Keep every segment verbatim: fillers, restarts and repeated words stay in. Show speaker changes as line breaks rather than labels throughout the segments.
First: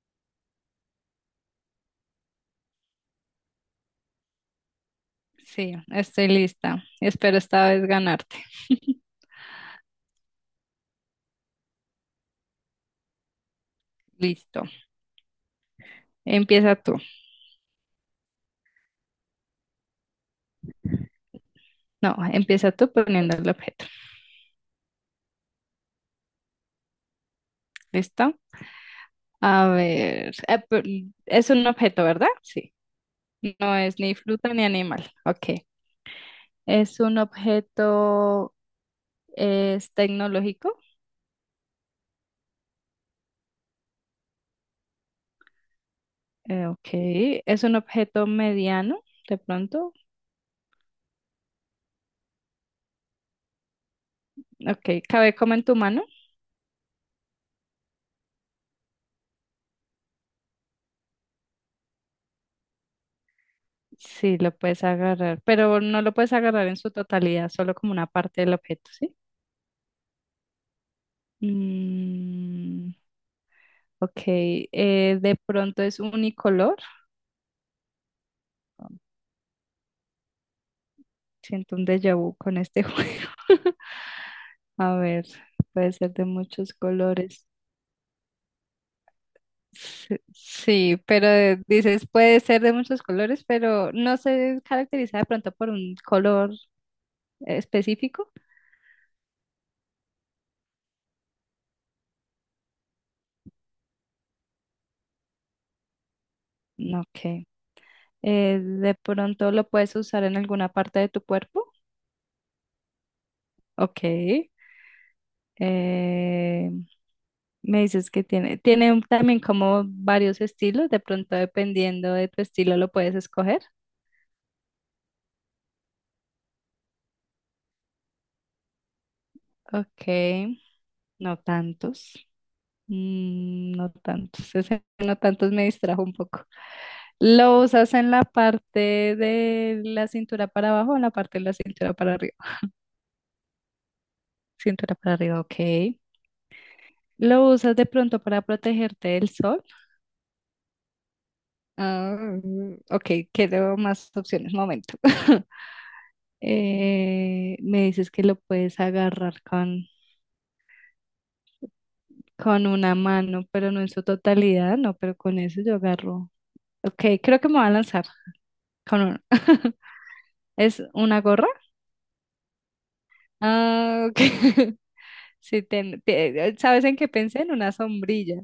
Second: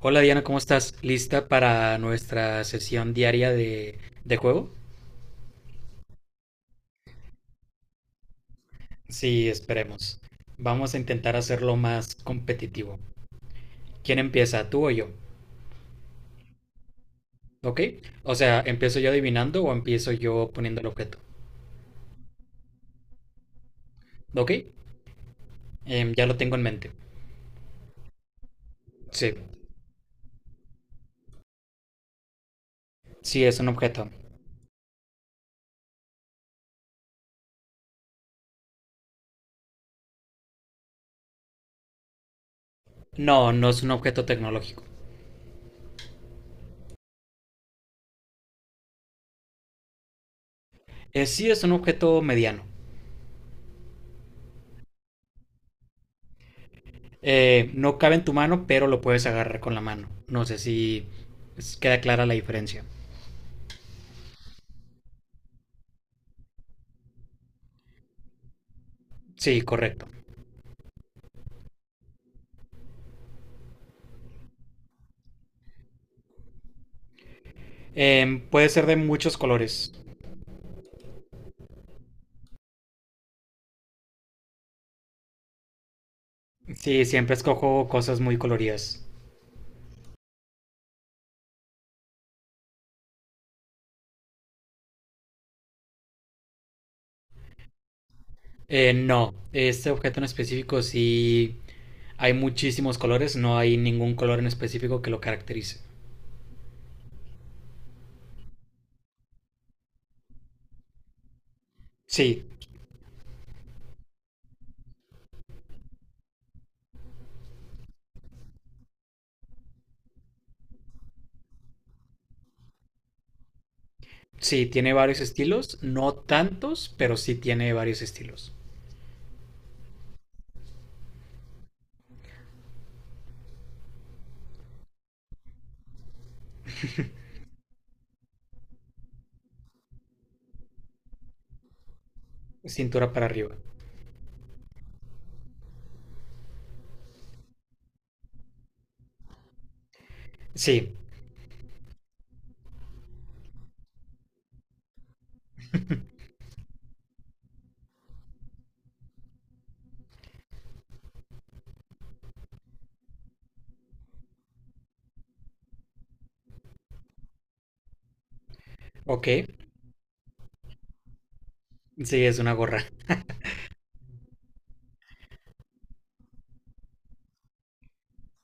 Hola Diana, ¿cómo estás? ¿Lista para nuestra sesión diaria de, de juego?
Sí, estoy lista. Espero esta vez ganarte.
Sí, esperemos. Vamos a intentar hacerlo más competitivo. ¿Quién
Listo.
empieza, tú o yo?
Empieza tú.
¿Ok? O sea, ¿empiezo yo adivinando o empiezo yo poniendo el objeto?
No, empieza tú poniendo el objeto.
¿Ok? Em, ya lo tengo en mente.
¿Listo?
Sí,
A ver. eh, pe- Es un objeto, ¿verdad? Sí.
sí es un
No es
objeto.
ni fruta ni animal. Ok. Es un objeto, es tecnológico.
No, no es un objeto tecnológico.
Eh, ok. Es un objeto mediano, de pronto.
Eh, sí es un objeto mediano.
Ok. Cabe como en tu mano.
Eh, no cabe en tu mano, pero lo puedes agarrar con la mano. No sé si es- queda clara la diferencia.
Sí, lo puedes agarrar, pero no lo puedes agarrar en su totalidad, solo como una parte del objeto, ¿sí?
Sí, correcto.
Mm, ok, eh, de pronto es unicolor.
Eh, puede ser de muchos colores.
Siento un déjà vu con este juego. A ver, puede ser de muchos
Sí, siempre
colores.
escojo cosas muy coloridas.
Sí, sí, pero eh, dices puede ser de muchos colores, pero no se caracteriza de pronto por un color específico.
Eh, no, este objeto en específico sí hay muchísimos colores, no hay ningún color en específico que lo caracterice.
No, Ok. Eh, de pronto lo puedes usar en alguna parte de tu cuerpo.
Sí,
Ok. Eh, me dices que tiene, tiene un- también como varios estilos, de pronto dependiendo de tu estilo lo puedes escoger.
sí, tiene varios estilos, no tantos, pero sí tiene varios estilos.
Ok, no tantos. Mm, no tantos, ese no tantos me distrajo un poco. ¿Lo usas en la parte de la cintura para abajo o en la parte de la cintura para arriba?
Cintura para arriba.
Cintura para arriba, ok. ¿Lo usas de pronto para protegerte del sol?
Sí,
Ah, ok, quiero más opciones, momento. Eh, me dices que lo puedes agarrar con, con una mano, pero no en su totalidad, no, pero con eso yo agarro. Ok, creo que me va a lanzar con uno.
ok,
¿Es una gorra?
sí, es una gorra.
Ah, ok. Sí, ten- te- ¿sabes en qué pensé? En una sombrilla.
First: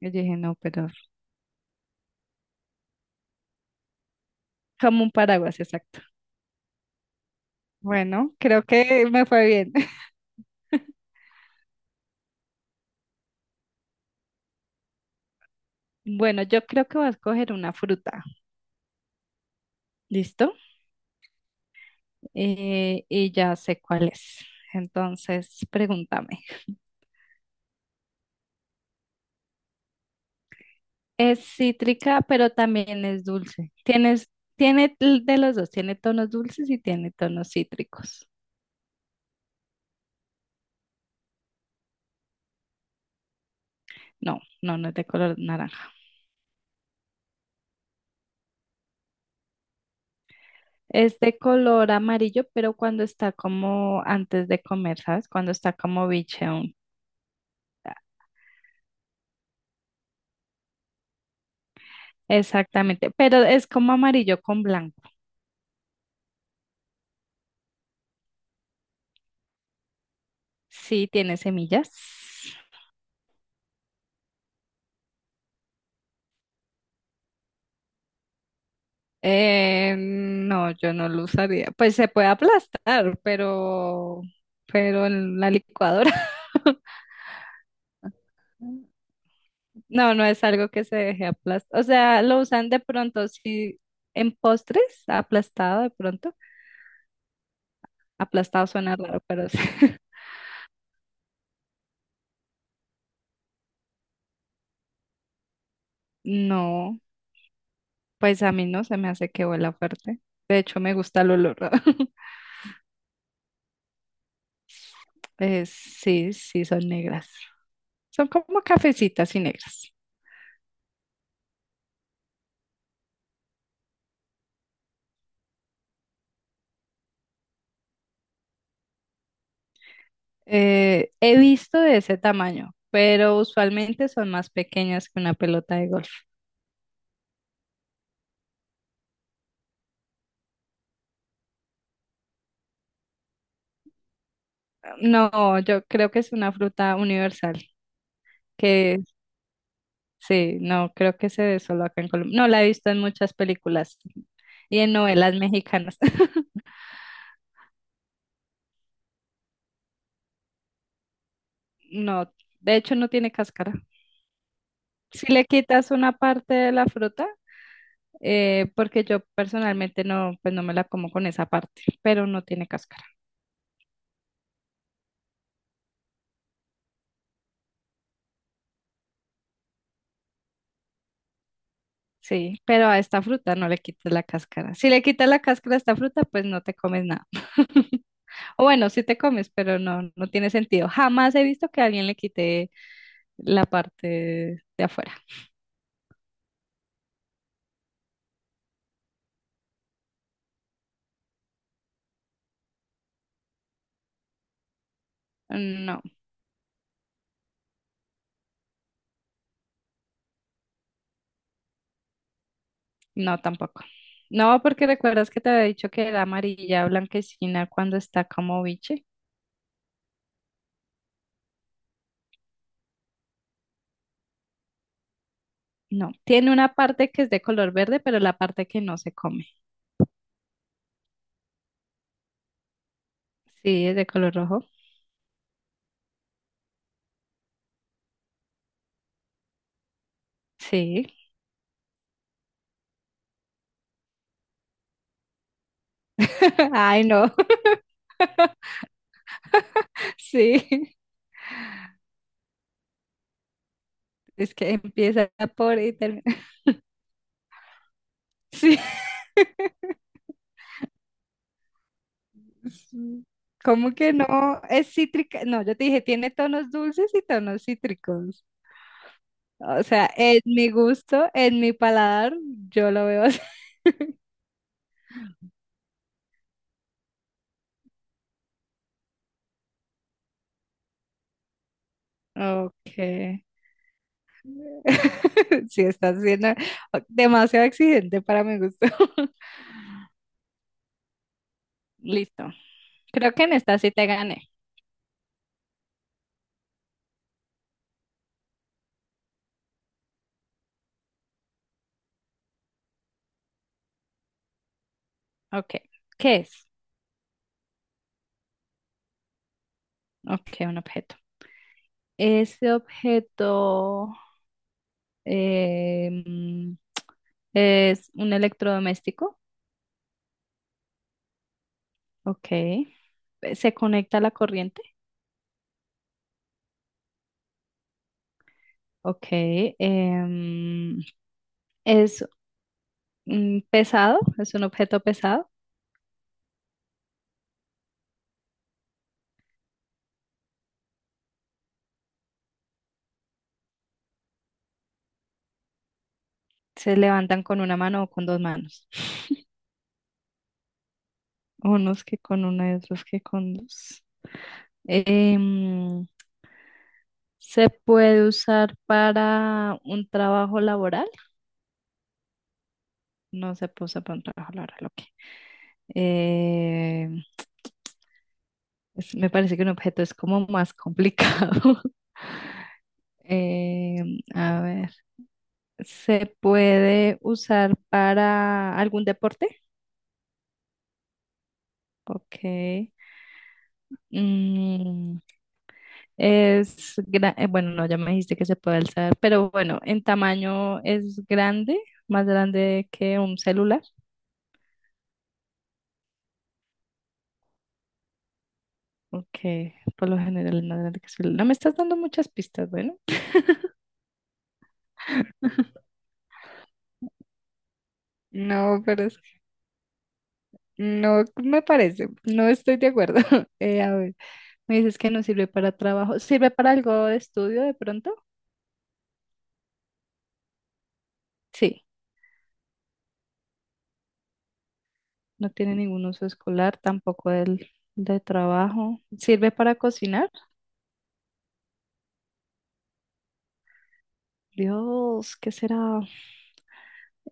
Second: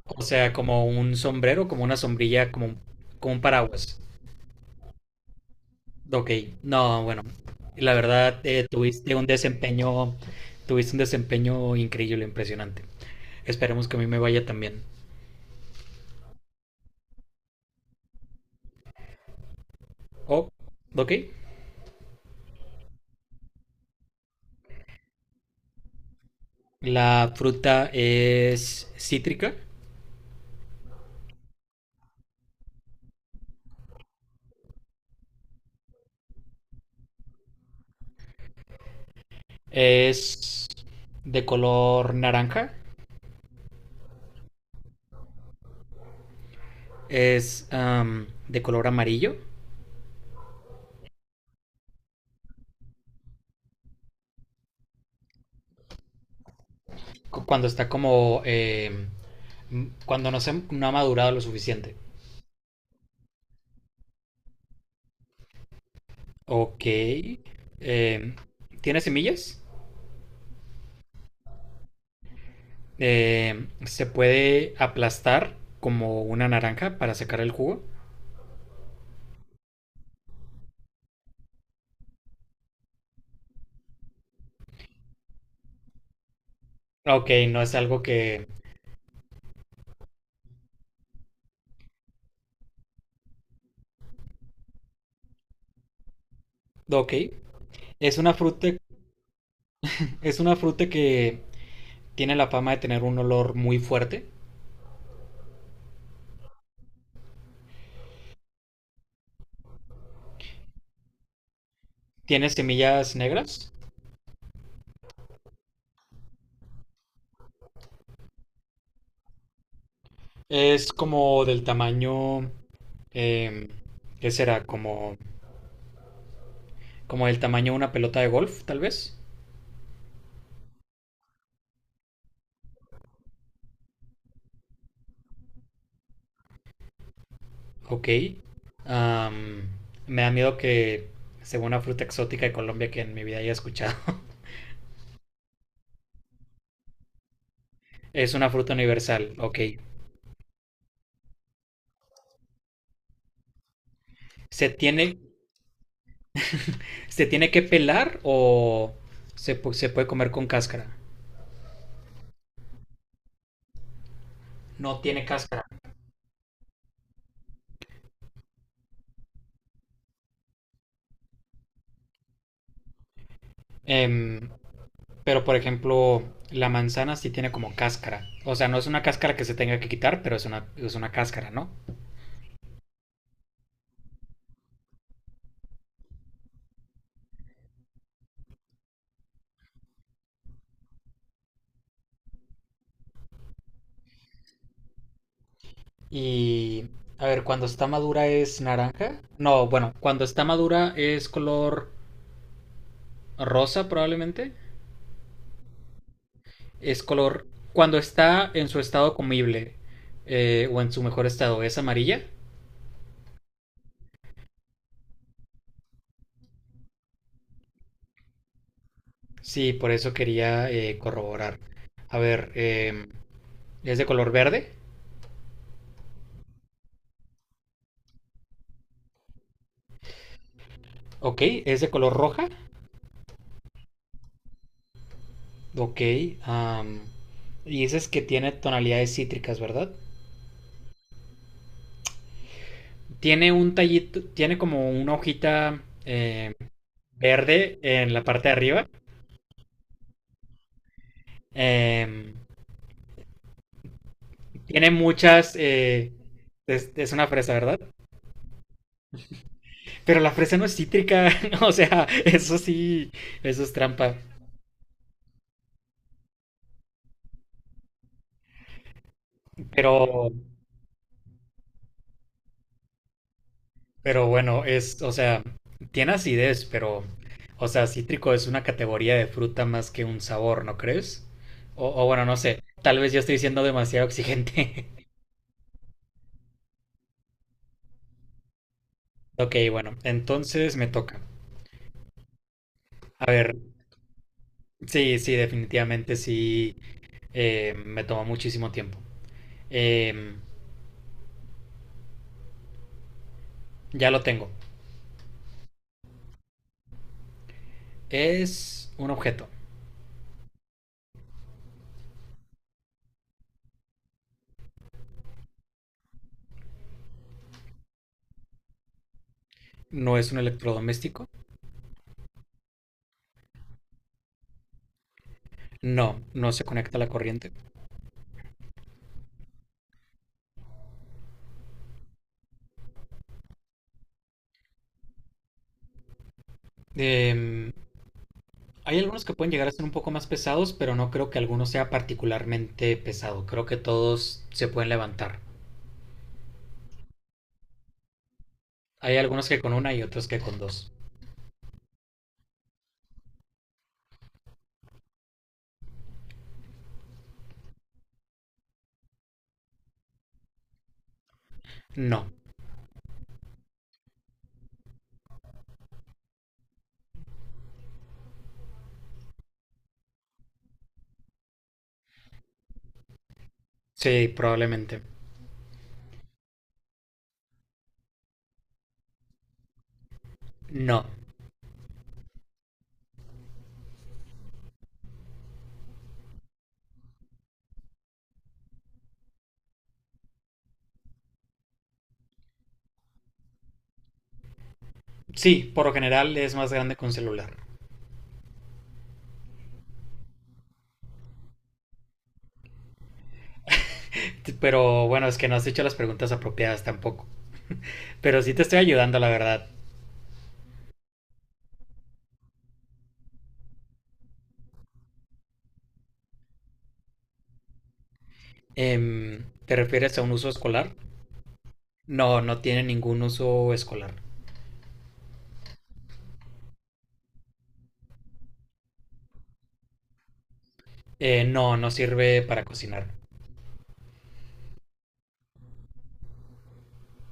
Yo
O
dije,
sea,
no,
como
pero
un sombrero, como una sombrilla, como, como un paraguas.
como un paraguas, exacto.
Ok, no, bueno, la
Bueno,
verdad
creo
eh,
que
tuviste
me
un
fue bien.
desempeño, tuviste un desempeño increíble, impresionante. Esperemos que a mí me vaya también.
Bueno, yo creo que voy a escoger una fruta.
Oh,
¿Listo?
ok,
Eh, y ya sé cuál es. Entonces, pregúntame.
la fruta es cítrica,
Es cítrica, pero también es dulce. Tienes, tiene l- de los dos, tiene tonos dulces y tiene tonos cítricos.
es de color naranja,
No, no, no es de color naranja.
es am, de color amarillo,
Es de color amarillo, pero cuando está como antes de comer, ¿sabes? Cuando está como biche aún.
cu- cuando está como, eh, m- cuando no se no ha madurado lo suficiente.
Exactamente, pero es como amarillo con blanco.
Ok, eh, ¿tiene semillas?
Sí, tiene semillas.
Eh, ¿se puede aplastar como una naranja para sacar el jugo?
Eh, no, yo no lo usaría. Pues se puede aplastar, pero, pero en la licuadora.
Ok, no es algo que...
No, no es algo que se deje aplastar. O sea, lo usan de pronto, sí, en postres, aplastado de pronto.
Ok. Es una
Aplastado
fruta,
suena raro, pero sí.
es una fruta que tiene la fama de tener un olor muy fuerte.
No, pues a mí no se me hace que huela fuerte. De hecho, me gusta el olor.
Tiene semillas negras.
Eh, sí, sí, son negras. Son como cafecitas y negras.
Es como del tamaño... eh, ¿Qué será? Como, como del tamaño de una pelota de golf, tal vez.
Eh, he visto de ese tamaño, pero usualmente son más pequeñas que una pelota de golf.
Ok. Am, Me da miedo que sea una fruta exótica de Colombia que en mi vida haya escuchado.
No, yo creo que es una fruta universal,
Es una fruta
que
universal, ok.
sí, no, creo que se ve solo acá en Colombia. No, la he visto en muchas películas
¿Se
y en
tiene,
novelas mexicanas.
¿Se tiene que pelar o se, pu- se puede comer con cáscara?
No, de hecho no tiene cáscara.
No tiene
Si le
cáscara.
quitas una parte de la fruta, eh, porque yo personalmente no, pues no me la como con esa parte, pero no tiene cáscara.
Em, pero por ejemplo, la manzana sí tiene como cáscara. O sea, no es una cáscara que se tenga que quitar, pero es una, es una cáscara, ¿no?
Sí, pero a esta fruta no le quitas la cáscara. Si le quitas la cáscara a esta fruta, pues no te comes nada. O bueno, sí te comes, pero no, no tiene sentido. Jamás he visto que alguien le quite la parte de afuera.
Y a ver, cuando está madura es naranja. No, bueno, cuando está madura es color rosa probablemente.
No.
Es color... Cuando está en su estado comible eh, o en su mejor estado es amarilla.
No, tampoco. No, porque recuerdas que te había dicho que era amarilla blanquecina cuando está como biche.
Sí, por eso quería eh, corroborar. A ver, em, ¿es de color verde?
No, tiene una parte que es de color verde, pero la parte que no se come.
Ok. ¿Es de color roja?
Sí, es de color rojo.
Ok. am, y dices que tiene tonalidades cítricas, ¿verdad?
Sí.
Tiene un tallito, tiene como una hojita em,
Ay, no.
verde en la parte de arriba.
Sí.
Em,
Es que
Tiene
empieza
muchas...
por y
eh,
termina.
es, es una fresa, ¿verdad?
Sí.
Pero la fresa no es cítrica. O sea, eso sí,
Sí.
eso es
¿Cómo que
trampa.
no? Es cítrica. No, yo te dije, tiene tonos dulces y tonos cítricos. O
Pero...
sea, en mi gusto, en mi paladar, yo lo veo así.
Pero bueno, es, o sea, tiene acidez, pero, o sea, cítrico es una categoría de fruta más que un sabor, ¿no crees? O, o bueno, no sé, tal vez yo estoy
Ok.
siendo demasiado exigente.
Si estás siendo demasiado exigente para mi gusto.
Ok, bueno, entonces me toca.
Listo.
A
Creo que en
ver,
esta sí te gané.
sí, sí, definitivamente sí, eh, me tomó muchísimo tiempo. Em, ya lo tengo.
Ok. ¿Qué es?
Es un objeto.
Ok, un objeto. Ese objeto em, es un electrodoméstico.
No es un electrodoméstico.
Ok. ¿Se conecta a la corriente?
No, no se conecta a la corriente.
Ok. Em, ¿es mm, pesado? ¿Es un objeto pesado?
Em, Hay algunos que pueden llegar a ser un poco más pesados, pero no creo que alguno sea particularmente pesado. Creo que todos se pueden levantar.
¿Se levantan con una mano o con dos manos?
Hay algunos que con una y otros que con dos.
Unos que con una y otros que con dos. Em, ¿se puede usar para un trabajo laboral?
No.
No se puede usar para un trabajo laboral, ok. Em, es- me parece que un objeto es como más complicado. Em,
Sí,
a ver,
probablemente.
¿se puede usar para algún deporte?
No.
Ok. Mm, es gra- eh, bueno, no, ya me dijiste que se puede alzar, pero bueno, en tamaño es grande, más grande que un celular.
Sí, por lo general es más grande que un celular.
Ok, por lo general en Atlántica Sur. No me estás dando muchas pistas, bueno.
Pero bueno, es que no has hecho las preguntas apropiadas tampoco. Pero sí te estoy
No, pero
ayudando,
es-
la verdad.
no me parece, no estoy de acuerdo. Eh, a ver, me dices que no sirve para trabajo, ¿sirve para algo de estudio de pronto?
Em, ¿te refieres a un uso escolar?
Sí,
No, no tiene ningún uso escolar.
no tiene ningún uso escolar, tampoco el de trabajo. ¿Sirve para cocinar?
Eh, no, no sirve para cocinar.
Dios, ¿qué será?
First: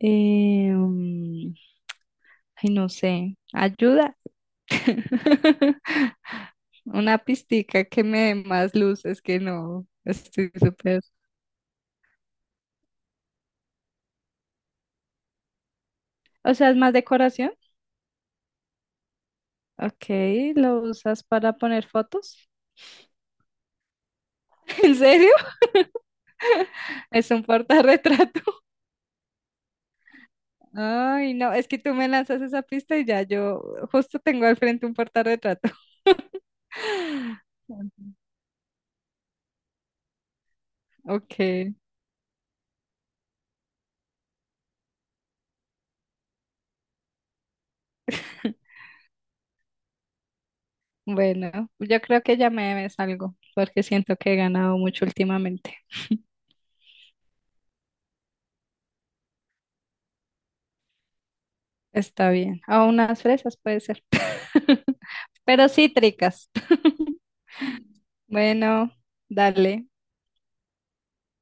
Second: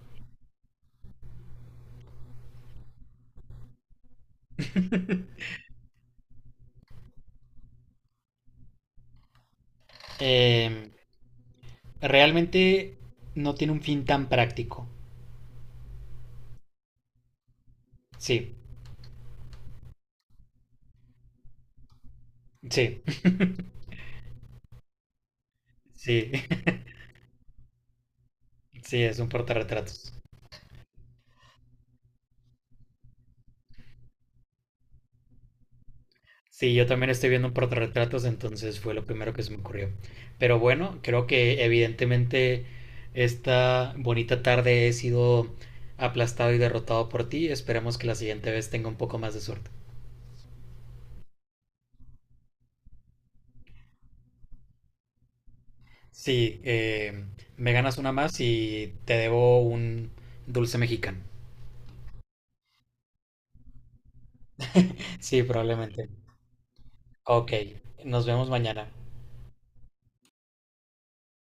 Eh, mm, ay, no sé, ayuda. Una pistica que me dé más luces que no. Estoy
Em,
súper.
Realmente no tiene un fin tan práctico.
O sea, es más decoración.
Sí,
Ok, ¿lo usas para poner fotos?
sí,
¿En serio?
sí,
Es un portarretrato.
sí, es un portarretratos.
Ay, no, es que tú me lanzas esa pista y ya yo justo tengo al frente un portarretrato.
Sí, yo también estoy viendo un portarretratos, entonces fue lo primero que se me ocurrió. Pero bueno, creo
Ok,
que evidentemente esta bonita tarde he sido aplastado y derrotado por ti. Esperemos que la siguiente vez tenga un poco más de suerte.
bueno, yo creo que ya me debes algo porque siento que he ganado mucho últimamente.
Sí, eh, me ganas una más y te debo un dulce mexicano.
Está bien. O unas fresas puede ser.
Sí,
Pero
probablemente.
cítricas.
Ok, nos vemos mañana.
Bueno, dale.